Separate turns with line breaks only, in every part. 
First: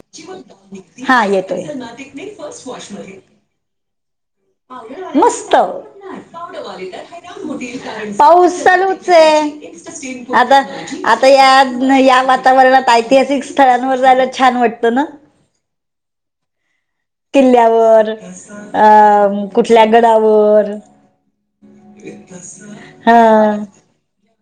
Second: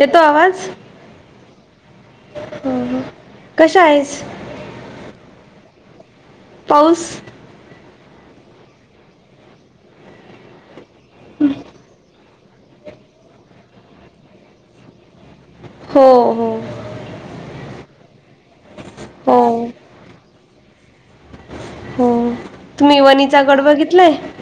येतो आवाज
हा येतोय.
[inaudible]
मस्त.
पाऊस
पाऊस चालूच आहे. आता आता या या वातावरणात ऐतिहासिक स्थळांवर जायला छान वाटतं ना.
हो हो.
किल्ल्यावर अ
हो
कुठल्या गडावर. हा
[unintelligible]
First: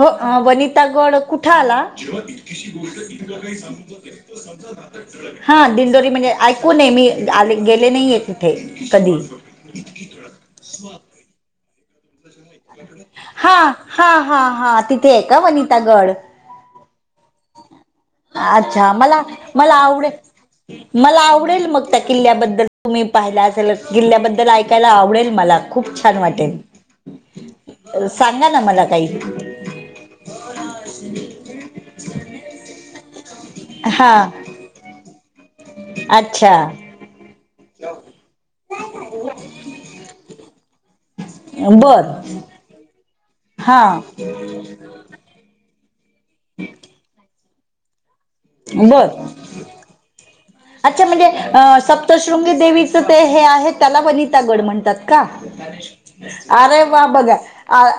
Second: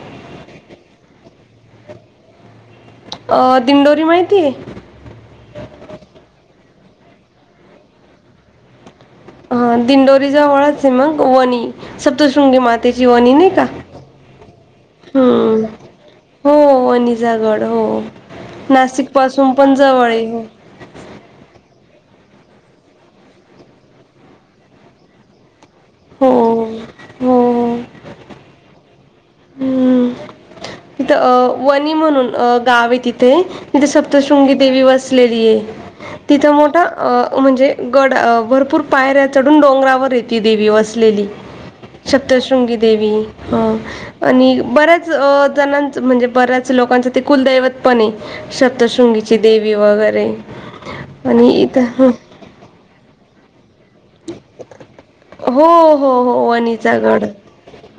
हो वनिता गड कुठे आला. अ गोष्ट इ त काही
अ, दिंडोरी
सांगात
माहितीये
समज. हा दिंडोरी म्हणजे ऐकू नये मी आले गेले नाही आहे तिथे कधी.
हां दिंडोरीजवळचे मग वणी. सप्तशृंगी मातेची वनी नाही
हा
का.
हा हा हा तिथे आहे का वनितागड
हो अनिजागड हो
अच्छा
नाशिक
मला
पासून
मला
पण जवळ आहे.
आवडेल मला आवडेल मग त्या किल्ल्याबद्दल तुम्ही पाहाला असेल किल्ल्याबद्दल ऐकायला आवडेल मला. खूप छान
हो हो
वाटेल सांगा ना मला काही
हम्म तिथं अ वणी म्हणून अ गाव आहे तिथे तथे
हा
सप्तशृंगी देवी वसलेली आहे तिथं
अच्छा
मोठं अ म्हणजे गड भरपूर पायऱ्या चढून डोंगरावर आहे ती देवी वसलेली
बर
सप्तशृंगी देवी ह
हा
आणि बऱ्याच अ जणच म्हणजे बऱ्याच लोकांच ते कुलदैवतपण आहे
बर
सतशृंगीची देवी वगैरे आणि इथं
शृंगी देवीच ते हे आहेत त्याला वनिता गड म्हणतात का?
हो हो हो
अरे
वणीचा
वाह
गड
बघा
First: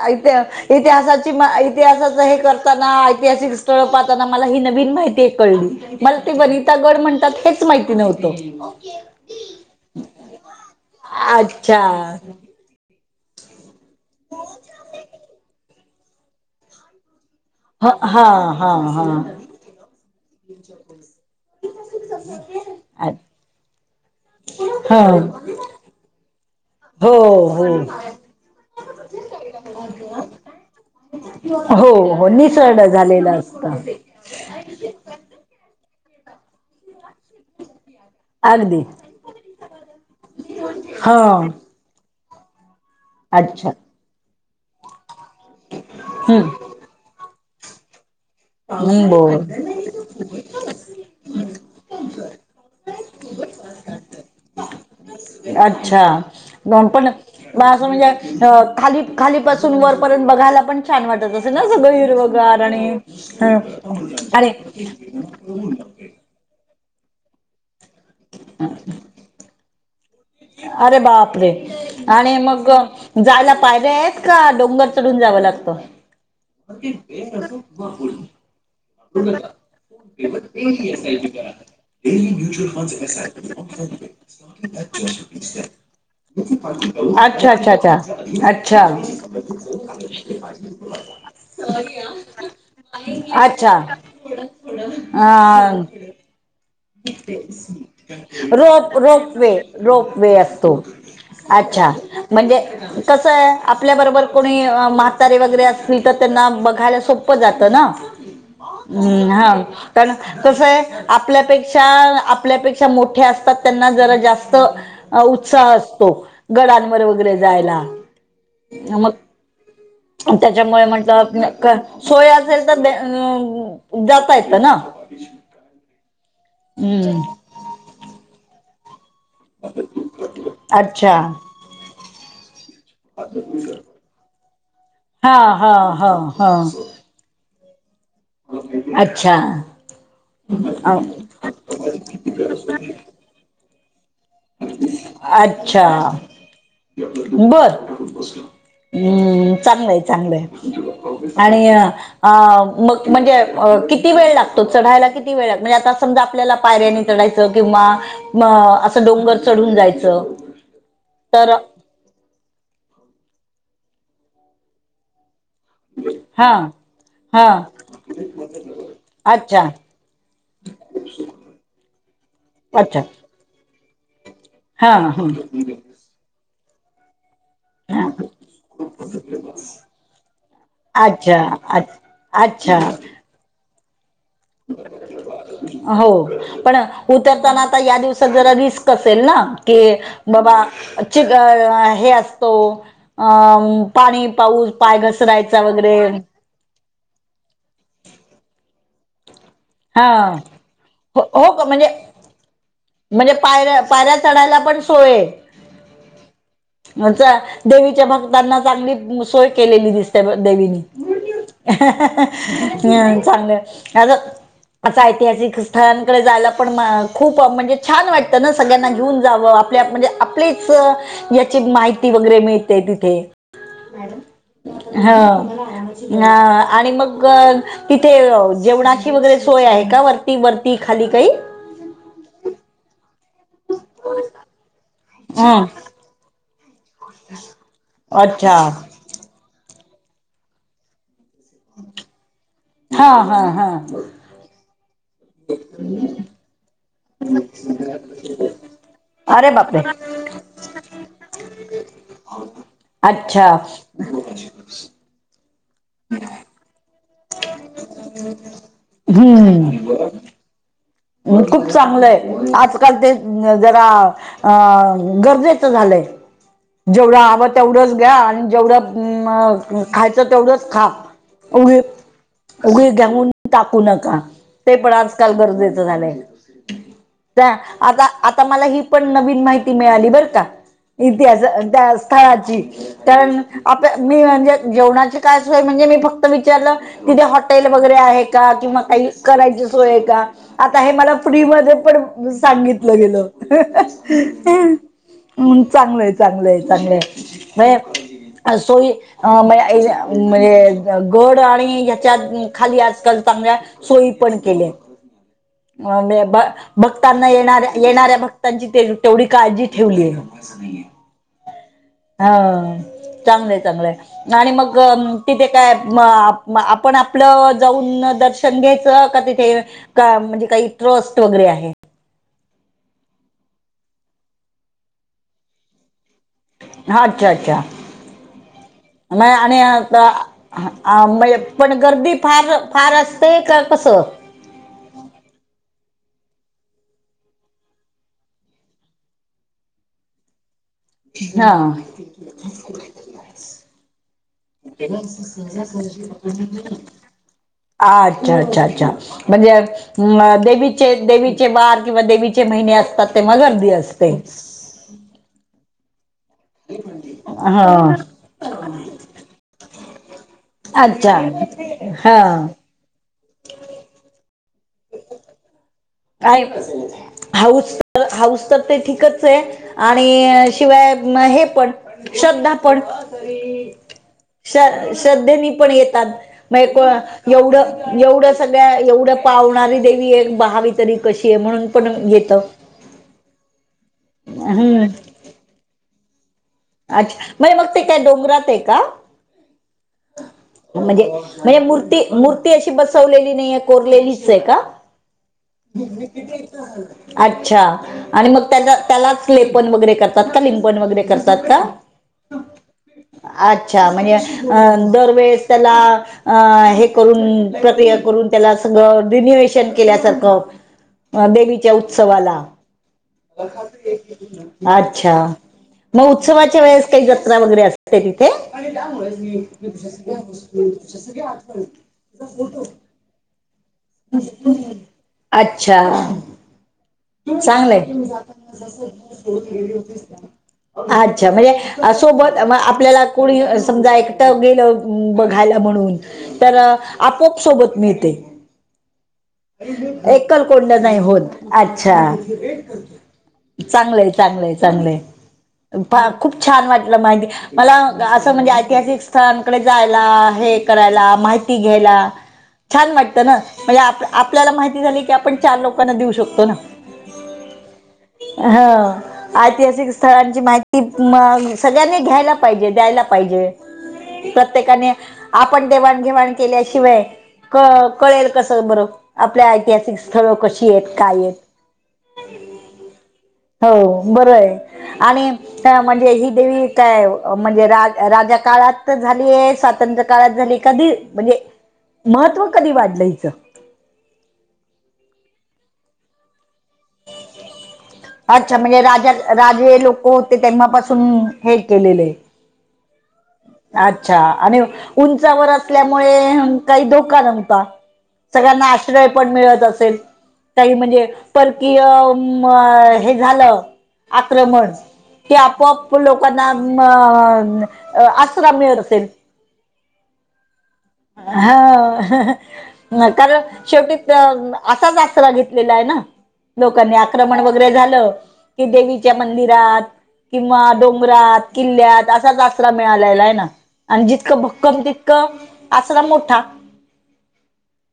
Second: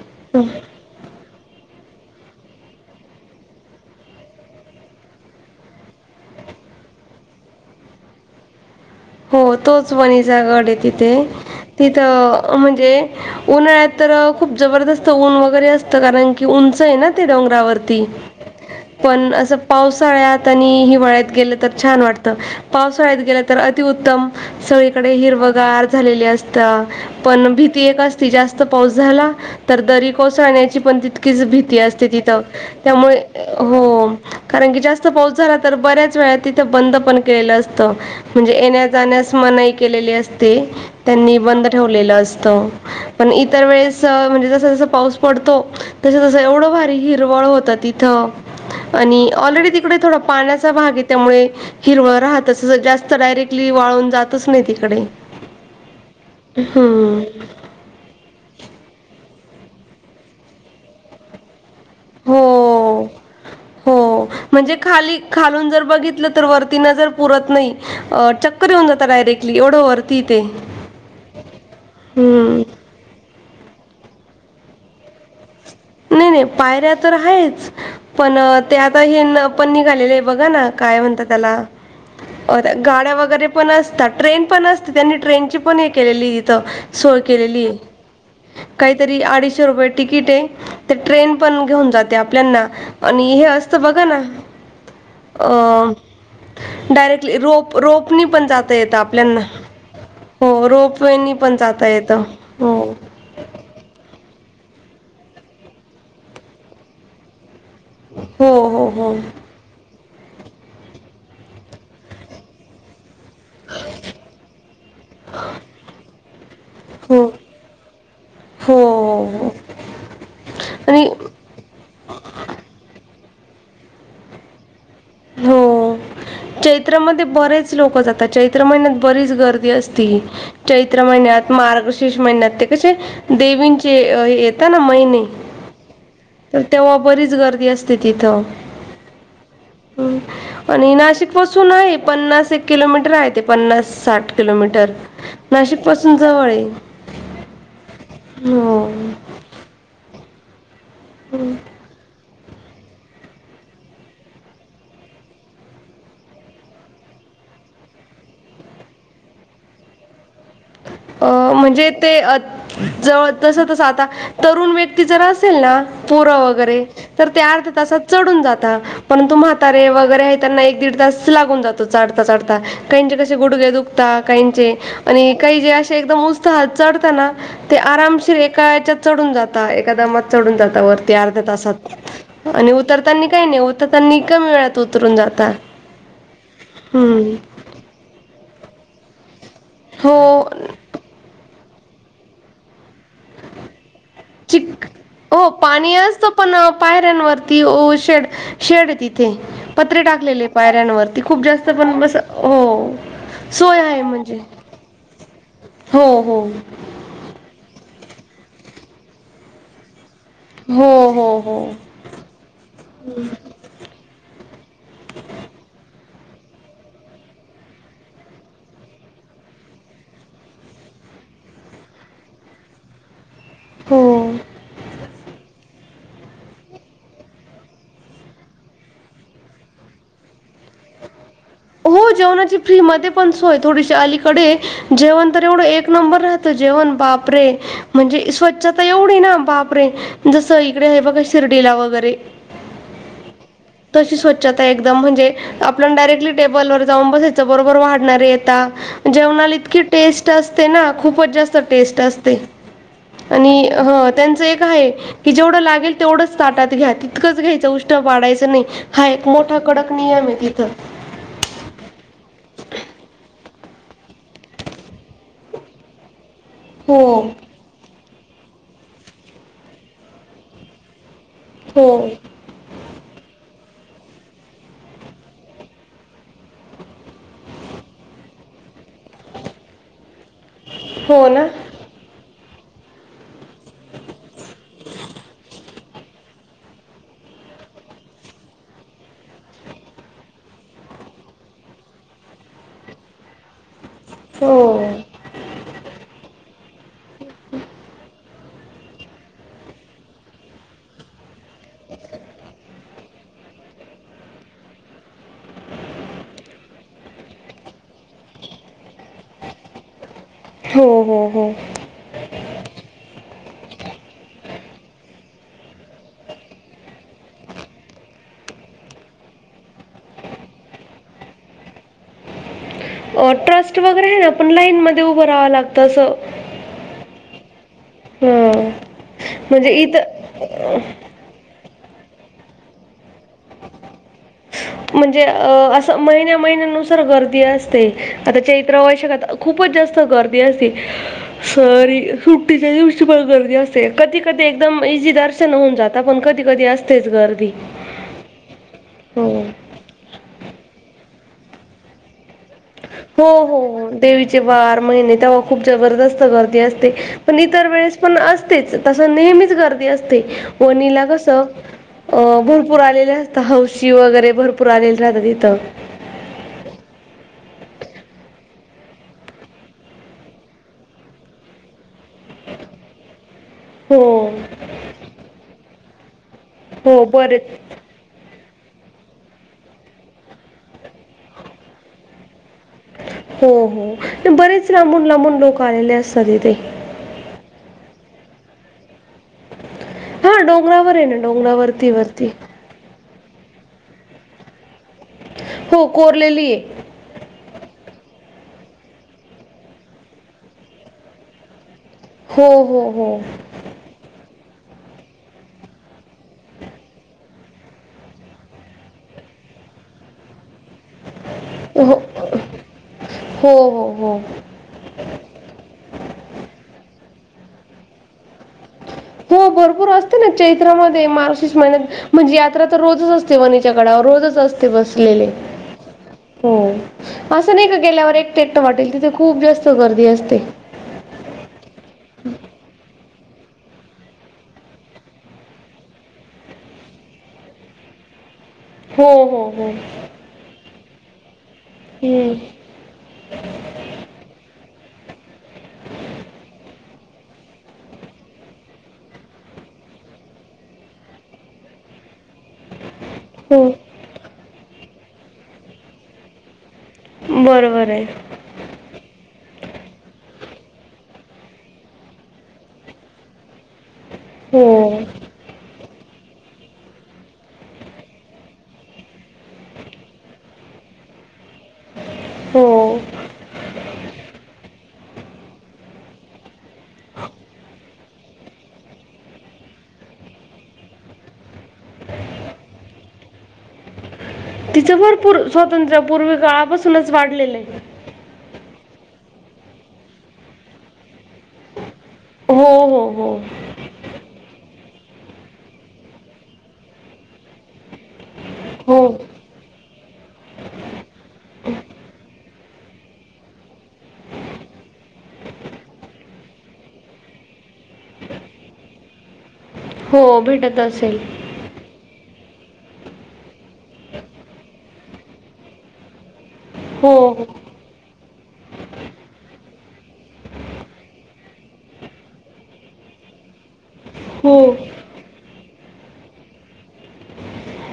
इथ इतिहासाची इतिहासाचं हे करताना ऐतिहासिक स्थळ पाहताना मला ही नवीन माहिती ते कळली मला ते वनितागड म्हणतात हेच माहिती नव्हतं
हो तोच वणीचागड आहे तिथे
अच्छा
तिथं म्हणजे उन्हाळ्यात तर खूप जबरदस्त ऊन वगैरे असतं कारण की उंच आहे ना ते
ह
डोंगरावरती
हा हा हा
पण असं पावसाळ्यात आणि हिवाळ्यात गेलं तर छान वाटत पावसाळ्यात गेल्या तर अतिउत्तम
ह
सगळीकडे हिरवगार झालेली असते तर
हो
पण
हो
भीती एक असती जास्त पाऊस झाला तर दरी कोसळण्याची पण तितकीच भीती
हो
असते
हो
तिथं
निसरड
त्यामुळे
झालेलं
हो
असत
कारण की जास्त पाऊस झाला तर बऱ्याच वेळा तिथं बंद पण केलेलं असत म्हणजे
अगदी
येण्या जाण्यास मनाई केलेली असते
हा
त्यांनी बंद ठेवलेलं असत पण इतर
अच्छा
वेळेस म्हणजे जस जस पाऊस पडतो तस तस एवढं भारी हिरवळ होत तिथ
हम्म
आणि
बर
ऑलरेडी ती पुढे थोडा पाण्याचा भाग आहे त्यामुळे हिरवळ राहत जास्त अस डायरेक्टली वाळून जातच नाही तिकडे
अच्छा दोन पण
हम्म
म्हणजे ज खाली खाली बसुन वरपर्यंत बघाय पण छान वाटत असे ना सगळं हिरगार आणि
हो
अ
हो
अरे
म्हणजे खाली खालून जर बघितलं तर वरती नजर पुरत नाही चक्कर येऊन जाता डायरेक्टली एवढ वर
अरे बापरे, आणि
हम्म
मग जायला पायऱ्या आहेत, का डोंगर चढून जावं लागतं?
नाही नाही, पायऱ्या तर आहेच, पण ते आता हे न पण निघालेलय बघा ना, काय म्हणता त्याला? अ गाड्या वगैरे पण असतात, ट्रेन पण असते, त्यांनी ट्रेनची पण हे केलेली इथं सोय
अच्छा
केलेली
अच्छा
आहे,
अच्छा अच्छा
काहीतरी अडीचशे रुपये तिकीट आहे ते ट्रेन पण घेऊन जाते आपल्याना, आणि हे असतं बघ ना
अ
डायरेक्टली रोप रोपनी पण जाता
रोप,
येतं
रोप
आपल्यांना
वे, रोप वे
हो
असतो.
रोपवेनी पण जाता
अच्छा
येतं
म्हणजे
हो
कसं आहे आपल्याबरोबर कोणी म्हातारी वगैरे असली तर त्यांना बघायला सोपं जातं ना
हो हो हो
हम्म हा कारण कस आहे आपल्यापेक्षा आपल्यापेक्षा मोठे असत त्यांना जरा जास्त उत्साह असतो गडांवर
हो हो
वगैरे जायला
हो
मग त्याच्यामुळे
आणि
म्हटलं का सोया असेल तर, जाता येतं ना?
हो,
हम्म
चैत्रामध्ये बरेच लोकं जातात, चैत्र महिन्यात बरीच गर्दी असती, चैत्र
अच्छा
महिन्यात, मार्गशिर्ष महिन्यात ते कसे देवींचे येत ना महिने
हा हा हा हा
पण तेव्हा बरीच गर्दी असते तिथं
अच्छा
ह आणि नाशिक पासून आहे पन्नास एक किलोमीटर आहे ते पन्नास साठ किलोमीटर नाशिक
अच्छा
पासून जवळ आहे.
बर
हो
हम्म चांगलंय चांगलंय आणि अ मग म्हणजे किती वेळ लागतो? चढायला किती वेळ म्हणजे आता समजा आपल्याला पायऱ्यानी चढायचं किंवा असं डोंगर चढून जायचं
अ
तर
म्हणजे ते जवळ तसं तसं आता तरुण व्य क्ती जर असेल ना पोरं
हा
वगैरे तर ते
हा
अर्ध्या तासात चढून जातात. पंतु
अच्छा
म्हातारे वगैरे आहे त्यांना एक दीड तास लागून जातो चढता चढता
अच्छा
काहिंचे कसे गुडगे दुख दा काहींचे
हा हम्म
तिकडे असे एकदम उत्साहात चढत ना ते आरामशीर एका याच्यात चढून जाता एका दमात चढून जाता वरती
अच्छा
अर्ध्या
अच्छ-
तासात आणि
अच्छा
उतरतानी काही नाही होत
हो, पण
हम्म.
उतरताना आता या दिवसात जरा रिस्क असेल ना की
हो
बाबा ची हे असतो अम पाणी पाऊस
चिक
पाय
हो
घसरायचा
पाणी
वगैरे
असतं पण पायऱ्यांवरती वो शेड शेड आहे तिथे पत्रे
हा
टाकलेले
हो
पायऱ्यांवरती खूप
हो का
जास्त
म्हणजे
पण बस हो
म्हणजे
सोय
पायऱ्या
आहे
पायऱ्या
म्हणजे
चढायला पण सोय आहे?
हो हो
मजा देवीच्या भक्तांना चांगली सोय केलेली दिसती. देवीनी
हो
गूड
हो
न्यूज
हो
हा हा हा हा चांगलं हॅलो असं ऐतिहासिक स्थळांकडे जायला पण खूप म्हणजे छान वाटत ना सगळ्यांना घेऊन जावं आपल्या म्हणजे आपलीच याची माहिती वगैरे मिळते तिथे
हो
हो हा आणि मग तिथे जेवणाची वगैरे सोय आहे का वरती वरती खाली काही?
हो, जेवणाची फ्री मध्ये पण सोय थोडीशी अलीकडे जेवण तर एवढं
हम्
एक नंबर राहत जेवण बापरे म्हणजे
अच्छा
स्वछता एवढी ना बापरे जसं इकडे आहे बघा शिर्डीला वगैरे
हा हा हा.
तशी स्वच्छता आहे एकदम म्हणजे आपण डायरेक्टली टेबलवर. जाऊन बसायच बरोबर वाढणारे येता.
अरे
जेवणाला इतकी
बापरे
टेस्ट असते ना खूपच जास्त टेस्ट असते
अच्छा
आणि ह त्यांच एक आहे कि जेवढं लागेल तेवढं ताात्या तितकंच घ्यायचं उष्टठ पायचं नाही हा एक मोठा
हम्म
कडक नियम आहे तिथं
खूप चांगलंय आजकाल ते जरा. अ गरजेचं झालंय
हो
जेवढं हवं तेवढंच घ्या आणि जेवढं खायचं तेवढंच खा. उघे
हो
उघी घेऊन टाकू नका ते पण आजकाल गरजेच झालंय त्या, आता, आता मला ही पण नवीन माहिती मिळाली बरं का?
हो
इतिहास
ना
त्या स्थळाची, कारण आप मी म्हणजे जेवणाची काय सोय म्हणजे मी फक्त विचारलं तिथे हॉटेल वगैरे आहे का किंवा काही करायची सोय का? आता हे मला फ्री मध्ये पण सांगितलं गेलं.
हो!
हम् चांगलंय चांगलंय चांगलंय. [inaudible] गड आणि ह्याच्या खाली आजकाल चांगल्या सोयी पण केल्यात. भक्तांना येणाऱ्या येणाऱ्या भक्तांची तेवढी काळजी ठेवली आहे.
हो हो हो
हा चांगलंय, चांगलंय. आणि मग तिथे काय आपण आपलं जाऊन दर्शन घ्यायचं का तिथे का म्हणजे काही ट्रस्ट वगैरे आहे?
अ ट्रस्ट वगैरे आहे ना पण लाईन मध्ये उभं राहावं लागतं असं.
अच्छा अच्छा!
हं
म आणि
म्हणजे इथं
[inaudible] पण गर्दी फार फार असते का कसं?
म्हणजे अ असं महिन्या महिन्यानुसार गर्दी असते, आता चैत्र वैशाख आता खूपच जास्त गर्दी असते
हा
सरी सुट्टीच्या दिवशी पण गर्दी असते. ते कधीकधी एकदम इझी दर्शन होऊन जात पण कधीकधी असतेच गर्दी.
अच्छा अच्छा अच्छा
हो.
म्हणजे देवीचे देवीचे वार किंवा देवीचे महिने असतात
हो
तेव्हा
हो
गर्दी
हो!
असते
देवीचे वार महिने त्या खूप जबरदस्त गर्दी असते पण इतर
हा
वेळेस पण अस तेच तस नेहमीच गर्दी असते वणीला
अच्छा
कसं
हा
भरपूर आलेले असतं हौशी वगैरे भरपूर आलेले राहतं तिथं.
कायमपासुनच आहे. हौस तर हौस तर ते ठीकच आहे आणि शिवाय हे पण श्रद्धा पण.
हो
श श्रद्धेनी पण येतात म
हो बरेच
एवढं एवढं सगळ्या एवढं पावणारी देवी आहे पाहावी तरी कशी आहे म्हणून पण येत.
हो हो, बरेच
हम्म
लांबून लांबून लोक आलेले असतात इथे.
अच्छा, म्हणे मग ते काय डोंगरात आहे का?
हा डोंगरावर
म्हणजे
आहे ना
म्हणजे
डोंगरावरती
मूर्ती
वरती
मूर् ती अशी बसवलेली नाही कोरलेलीच आहे का?
हो कोरलेली आहे
अच्छा आणि मग त्या त्यालाच लेपन वगैरे करतात का लिंपन वगैरे कर तात का?
हो हो हो!
अच्छा म्हणजे अ दरवेेळेस त्याला अं हे करून प्रक्रिया करून त्याला सगळं रिन्युवेशन केल्यासारखं अ देवीच्या
हो
उत्सवाला.
हो हो हो
अच्छा मग उत्सवाच्या वेळेस काही जत्रा वगैरे असते ति? [inaudible]
हो भरपूर असते ना चैत्रामध्ये मार्गशीष महिन्यात म्हणजे यात्रा तर रोजच असते. [inaudible] गडावर रोजच असते बसलेले
अच्छा
हो असं नाही का
चांगलंय
की गेल्यावर एकटं एकटं वाटेल तिथे खूप जास्त गर्दी असते.
अच्छा म्हणजे सोबत आपल्याला कोणी समजा एकटं गेलं बघायला म्हणून तर आपोआप सोबत मिळते
हो हो हो
एकलकोंड नाही होत अच्छा
हम्म,
चांगलं आहे चांगलं आहे चांगलं आहे खूप छान वाटलं [unintelligible] मला असं म्हणजे ऐतिहासिक स्थळकडे जायला हे करायला माहिती घ्यायला
[inaudible]
छान वाटतं ना
हो
म्हणजे आप आपल्याला माहिती झाली की आपण चार लोकांना देऊ शकतो ना.
बरोबर आहे
हाव ऐतिहासिक स्थळांची माहिती मग सगळ्यांनी घ्यायला पाहिजे द्यायला पाहिजे.
हो
प्रत्येकाने आपण देवाणघेवाण केल्याशिवाय क कळेल कसं बरं आपलि ऐतिहासिक स्थळं कशी आहेत काय आहेत.
हो
हो बर आहे आणि अ म्हणजे ही देवी काय म्हणजे राजा काळात झालीय स्वातंत्र्य काळात झाली कधी म्हणजे महत्व कधी वाढलं हिच
तिचं भरपूर स्वातंत्र्य पूर्वी काळापासूनच वाढलेलं आहे.
अच्छा म्हणजे राजा राजे लोक होते तेव्हा पासून हे केलेल आहे.
हो हो हो
अच्छा आणि उंचावर असल्यामुळे काही धोका नव्हता सगळ्यांना
हो
आश्रय पण
हो
मिळत असेल काही म्हणजे परकीय अ म हे झालं आक्रमण की आपोआप लोकांना म अ आश्रा मिळत असेल.
हो भेटत असेल.
ह हा हा कारण शेवटी असाच आसरा घेतलेला आहे ना लोकांनी
हो
आक्रमण वगैरे झालं की देवीच्या मंदिरात किंवा डोंगरात किल्ल्यात असाच आसरा मिळालेला आहे ना आणि जी जितकं
हो हो
भक्कम तितकं आसरा मोठा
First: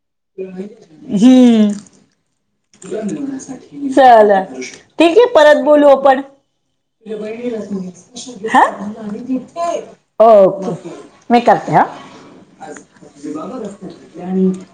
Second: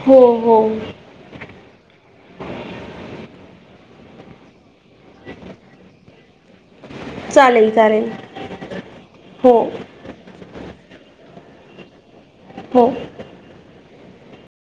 हो हो
हम्म चला ठीक आहे परत बोलू आपण
चालेल चालेल
हा
हो
ओके मी करते हा
हो